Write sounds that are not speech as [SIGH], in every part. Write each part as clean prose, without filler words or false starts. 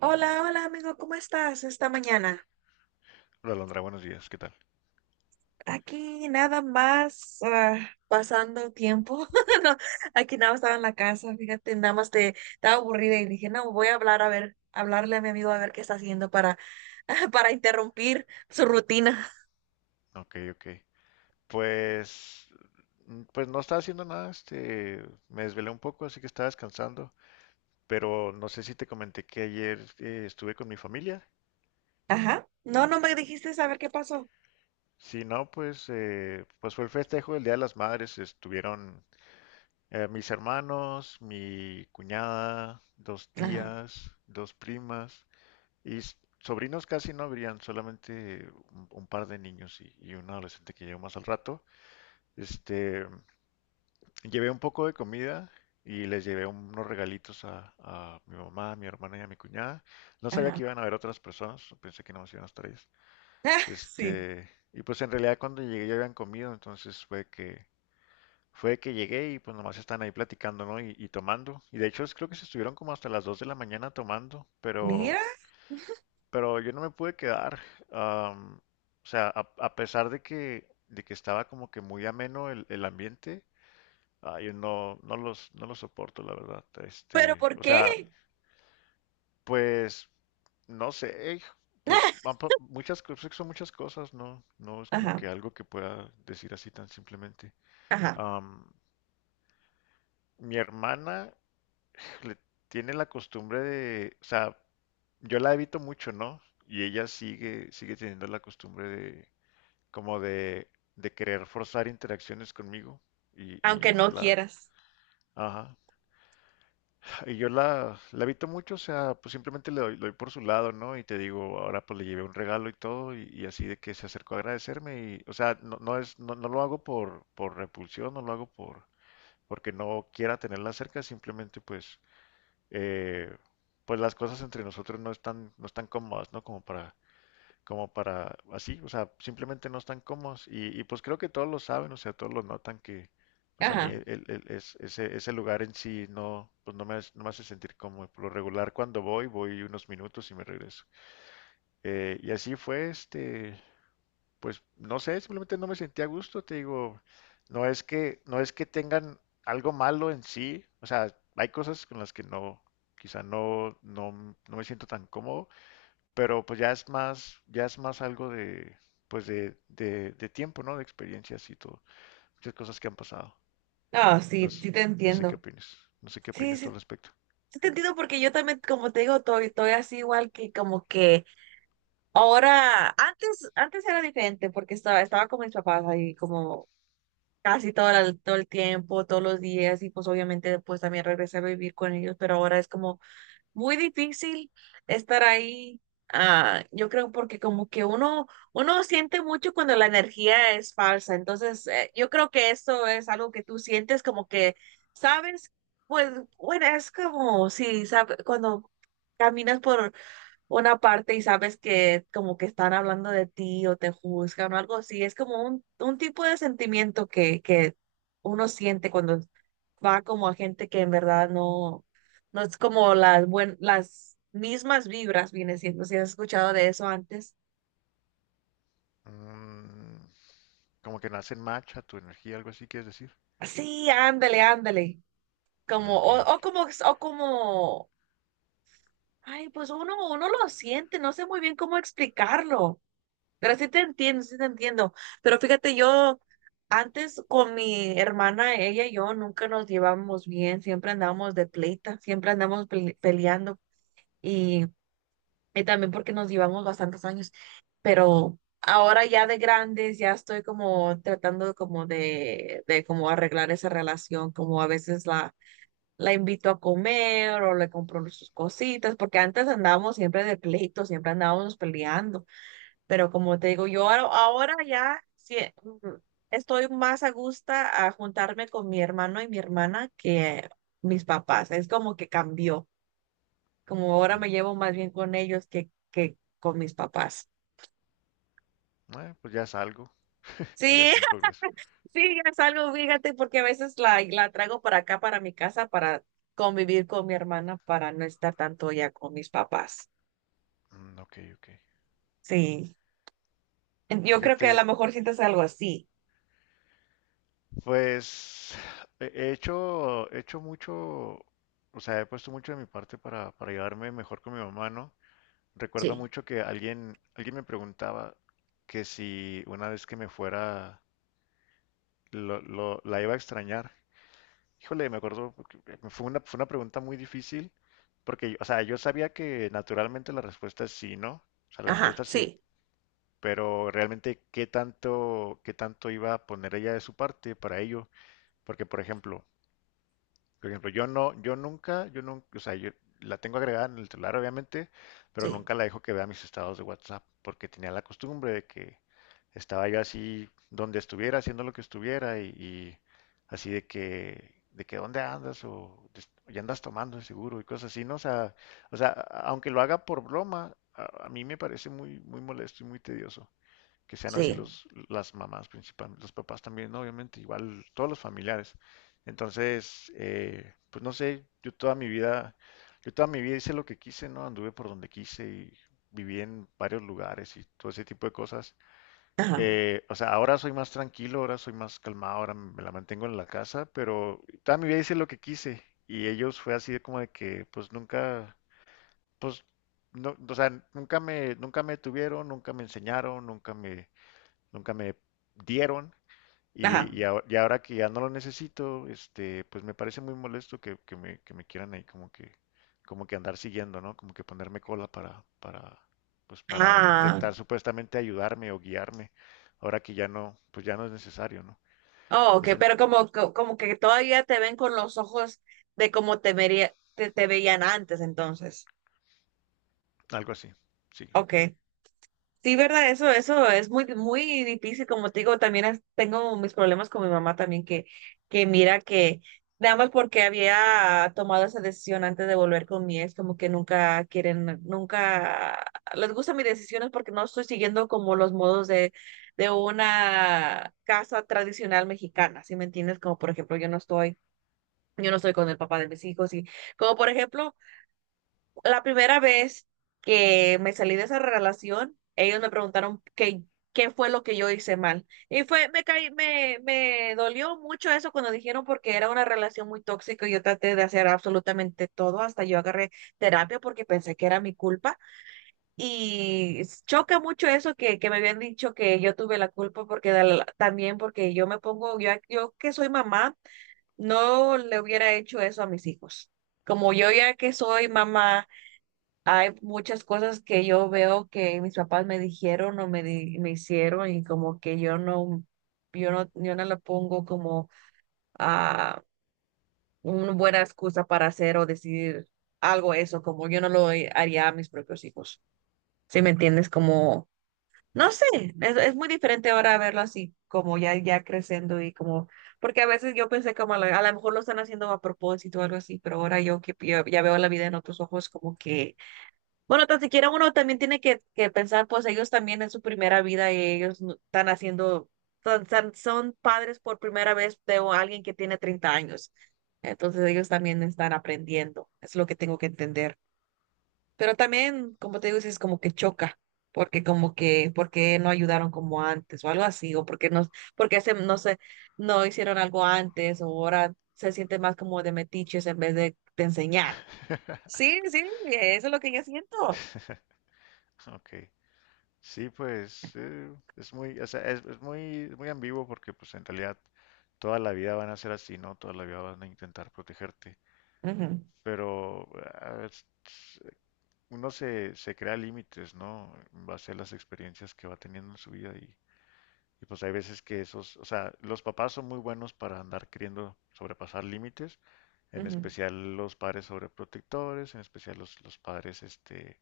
Hola, hola amigo, ¿cómo estás esta mañana? Hola, Alondra, buenos días, ¿qué tal? Aquí nada más pasando tiempo. [LAUGHS] No, aquí nada más estaba en la casa, fíjate, nada más te estaba aburrida y dije, no, voy a hablar a ver, hablarle a mi amigo a ver qué está haciendo para, [LAUGHS] para interrumpir su rutina. Ok, ok. Pues, pues, no estaba haciendo nada, me desvelé un poco, así que estaba descansando, pero no sé si te comenté que ayer estuve con mi familia. Ajá. No, no me dijiste saber qué pasó. Si no, pues fue el festejo del Día de las Madres, estuvieron mis hermanos, mi cuñada, dos Ajá, tías, dos primas y sobrinos casi no habrían, solamente un par de niños y un adolescente que llegó más al rato. Este, Llevé un poco de comida y les llevé unos regalitos a mi mamá, a mi hermana y a mi cuñada. No sabía ajá. que iban a haber otras personas, pensé que no más iban a estar ellas. [LAUGHS] Ah, sí. Este, y pues en realidad cuando llegué ya habían comido, entonces fue que llegué y pues nomás están ahí platicando, ¿no? Y tomando. Y de hecho creo que se estuvieron como hasta las 2 de la mañana tomando, Mira, pero yo no me pude quedar. am, o sea, a pesar de que estaba como que muy ameno el ambiente. Ah, yo no los soporto, la verdad. pero ¿por O sea, qué? pues, no sé, pues, van [LAUGHS] muchas, cosas son muchas cosas, ¿no? No es como Ajá, que algo que pueda decir así tan simplemente. ajá. Am, Mi hermana le tiene la costumbre de, o sea, yo la evito mucho, ¿no? Y ella sigue teniendo la costumbre de, como de querer forzar interacciones conmigo. Y Aunque yo no la, quieras. ajá. Y yo la evito mucho, o sea, pues simplemente le doy por su lado, ¿no? Y te digo, ahora pues le llevé un regalo y todo, y así de que se acercó a agradecerme, y, o sea, no, no es, no, no lo hago por repulsión, no lo hago por, porque no quiera tenerla cerca, simplemente pues, eh, pues las cosas entre nosotros no están, no están cómodas, ¿no? Como para, como para así, o sea, simplemente no están cómodos y, pues creo que todos lo saben, o sea, todos lo notan que pues a mí Ajá. Es, ese lugar en sí no, pues no me, no me hace sentir cómodo. Por lo regular cuando voy, voy unos minutos y me regreso. Y así fue, pues no sé, simplemente no me sentía a gusto, te digo, no es que, no es que tengan algo malo en sí, o sea, hay cosas con las que no, quizá no, no, no me siento tan cómodo pero pues ya es más algo de, pues de, de tiempo, ¿no? De experiencias y todo, muchas cosas que han pasado. No, No, sí, s- sí te no sé qué entiendo. opinas, no sé qué Sí, opinas tú sí. al respecto. Sí te entiendo porque yo también, como te digo, estoy, estoy así igual que como que ahora, antes, antes era diferente porque estaba, estaba con mis papás ahí como casi todo el tiempo, todos los días, y pues obviamente después también regresé a vivir con ellos, pero ahora es como muy difícil estar ahí. Ah, yo creo porque como que uno, uno siente mucho cuando la energía es falsa. Entonces, yo creo que eso es algo que tú sientes como que, ¿sabes? Pues, bueno, es como si, sabe- cuando caminas por una parte y sabes que como que están hablando de ti o te juzgan o algo así, es como un tipo de sentimiento que uno siente cuando va como a gente que en verdad no, no es como las, buen, las mismas vibras, viene siendo, si has escuchado de eso antes. Mm, como que nace match a tu energía, algo así, ¿quieres decir? Sí, ándale, ándale. Ah, Como, ok, ok. O como, ay, pues uno, uno lo siente, no sé muy bien cómo explicarlo, pero sí te entiendo, sí te entiendo. Pero fíjate, yo antes con mi hermana, ella y yo nunca nos llevábamos bien, siempre andábamos de pleita, siempre andamos pele- peleando. Y Y también porque nos llevamos bastantes años, pero ahora ya de grandes ya estoy como tratando de como arreglar esa relación, como a veces la, la invito a comer o le compro sus cositas, porque antes andábamos siempre de pleito, siempre andábamos peleando, pero como te digo, yo ahora, ahora ya sí, mm, estoy más a gusto a juntarme con mi hermano y mi hermana que mis papás, es como que cambió como ahora Mm, me llevo más bien con ellos que con mis papás. Pues ya es algo, [LAUGHS] ya Sí, es un progreso. [LAUGHS] sí, es algo, fíjate, porque a veces la, la traigo para acá, para mi casa, para convivir con mi hermana, para no estar tanto ya con mis papás. Mm, ok, ok. Sí, en- yo creo que a lo Fíjate, mejor sientes algo así. pues he hecho mucho, o sea, he puesto mucho de mi parte para llevarme mejor con mi mamá, ¿no? Recuerdo Sí, mucho que alguien, alguien me preguntaba que si una vez que me fuera la iba a extrañar. Híjole, me acuerdo, porque fue una pregunta muy difícil porque, o sea, yo sabía que naturalmente la respuesta es sí, ¿no? O sea, la ajá, respuesta es sí, sí, pero realmente qué tanto iba a poner ella de su parte para ello. Porque, por ejemplo, por ejemplo, yo no, yo nunca, o sea, yo la tengo agregada en el celular, obviamente, pero sí, nunca la dejo que vea mis estados de WhatsApp, porque tenía la costumbre de que estaba yo así donde estuviera, haciendo lo que estuviera, y así de que dónde andas, o ya andas tomando de seguro, y cosas así, ¿no? O sea, aunque lo haga por broma, a mí me parece muy, muy molesto y muy tedioso que sean así sí, los, las mamás principalmente, los papás también, ¿no? Obviamente, igual todos los familiares. Entonces, pues no sé, yo toda mi vida hice lo que quise, ¿no? Anduve por donde quise y viví en varios lugares y todo ese tipo de cosas. ajá, O sea, ahora soy más tranquilo, ahora soy más calmado, ahora me la mantengo en la casa, pero toda mi vida hice lo que quise y ellos fue así de como de que pues nunca, pues no, o sea, nunca me tuvieron, nunca me enseñaron, nunca me dieron ajá. Y ahora que ya no lo necesito, pues me parece muy molesto que me quieran ahí como que andar siguiendo, ¿no? Como que ponerme cola pues para Ah, intentar supuestamente ayudarme o guiarme, ahora que ya no, pues ya no es necesario, ¿no? oh, ok, Es un- pero como, co- como que todavía te ven con los ojos de como te vería, te veían antes, entonces. Algo así, sí. Ok. Sí, verdad, eso es muy, muy difícil, como te digo, también es- tengo mis problemas con mi mamá también, que mira que nada más porque había tomado esa decisión antes de volver con mi ex, como que nunca quieren, nunca les gustan mis decisiones porque no estoy siguiendo como los modos de una casa tradicional mexicana, ¿sí me entiendes? Como por ejemplo, yo no estoy con el papá de mis hijos y como por ejemplo... La primera vez que me salí de esa relación, ellos me preguntaron qué, qué fue lo que yo hice mal. Y fue, me caí, me dolió mucho eso cuando dijeron porque era una relación muy tóxica y yo traté de hacer absolutamente todo, hasta yo agarré terapia porque pensé que era mi culpa. Y choca mucho eso que me habían dicho que yo tuve la culpa porque de la- también porque yo me pongo, yo que soy mamá, no le hubiera hecho eso a mis hijos. Como yo ya que soy mamá hay muchas cosas que yo veo que mis papás me dijeron o me, di- me hicieron y como que yo no, yo no, yo no le pongo como a una buena excusa para hacer o decidir algo eso, como yo no lo haría a mis propios hijos. ¿Sí me entiendes? Como, no sé, es muy diferente ahora verlo así, como ya, ya creciendo y como, porque a veces yo pensé como a lo mejor lo están haciendo a propósito o algo así, pero ahora yo que yo ya veo la vida en otros ojos como que bueno, tan siquiera uno también tiene que pensar, pues ellos también en su primera vida y ellos no- están haciendo, son, son padres por primera vez de o- alguien que tiene 30 años. Entonces ellos también están aprendiendo, es lo que tengo que entender. Pero también, como te digo, sí es como que choca, porque como que, porque no ayudaron como antes o algo así, o porque no, porque se, no sé, no hicieron algo antes o ahora se siente más como de metiches en vez de enseñar. [LAUGHS] Sí, sí, eso es lo que yo siento. Ok. Sí, pues es muy, o sea, es, es muy ambiguo porque pues en realidad toda la vida van a ser así, ¿no? Toda la vida van a intentar protegerte. Ujú. Pero ah, es- uno se crea límites, ¿no? En base a las experiencias que va teniendo en su vida y pues hay veces que esos, o sea, los papás son muy buenos para andar queriendo sobrepasar límites, en Ujú. especial los padres sobreprotectores, en especial los padres,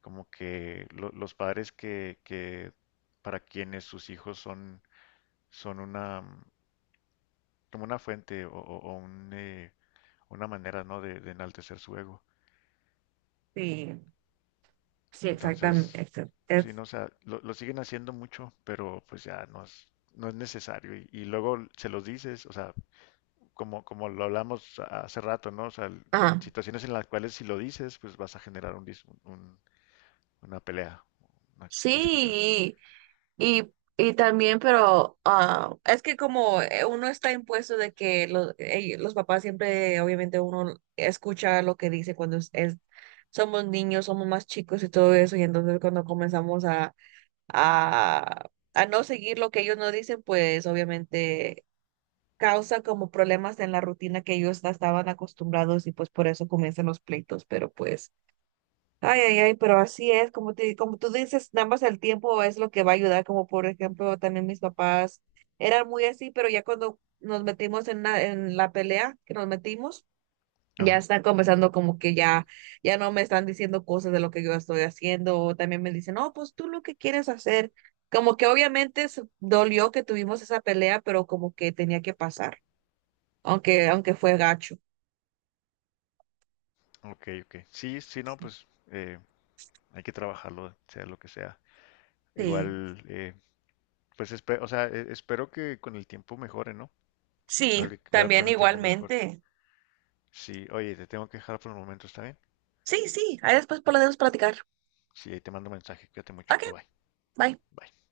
como que los padres que para quienes sus hijos son, son una, mm, como una fuente o, o un, una manera, ¿no? De enaltecer su ego. Sí, sí, exactamente. Entonces, Exact- sí, es- no, o sea, lo siguen haciendo mucho, pero pues ya no es, no es necesario. Y luego se los dices, o sea, como, como lo hablamos hace rato, ¿no? O sea, ajá. situaciones en las cuales si lo dices, pues vas a generar una pelea, una discusión. Sí, y, y, y también, pero es que como uno está impuesto de que los papás siempre, obviamente uno escucha lo que dice cuando es- somos niños, somos más chicos y todo eso, y entonces cuando comenzamos a, a no seguir lo que ellos nos dicen, pues obviamente causa como problemas en la rutina que ellos estaban acostumbrados y pues por eso comienzan los pleitos, pero pues... Ay, ay, ay, pero así es, como te, como tú dices, nada más el tiempo es lo que va a ayudar, como por ejemplo, también mis papás eran muy así, pero ya cuando nos metimos en la pelea que nos metimos, ya Ajá. están comenzando como que ya, ya no me están diciendo cosas de lo que yo estoy haciendo, o también me dicen, no, pues tú lo que quieres hacer, como que obviamente se- dolió que tuvimos esa pelea, pero como que tenía que pasar, aunque, aunque fue gacho. Ok, ok. Sí, sí, no, pues hay que trabajarlo, sea lo que sea. Sí, Igual, pues, o sea, espero que con el tiempo mejore, ¿no? Sí, Espero que con también el tiempo mejore. igualmente. Sí, oye, te tengo que dejar por el momento, ¿está bien? Sí, sí, ahí después podemos platicar. Sí, ahí te mando un mensaje. Cuídate mucho. Okay, Bye bye. bye. Bye.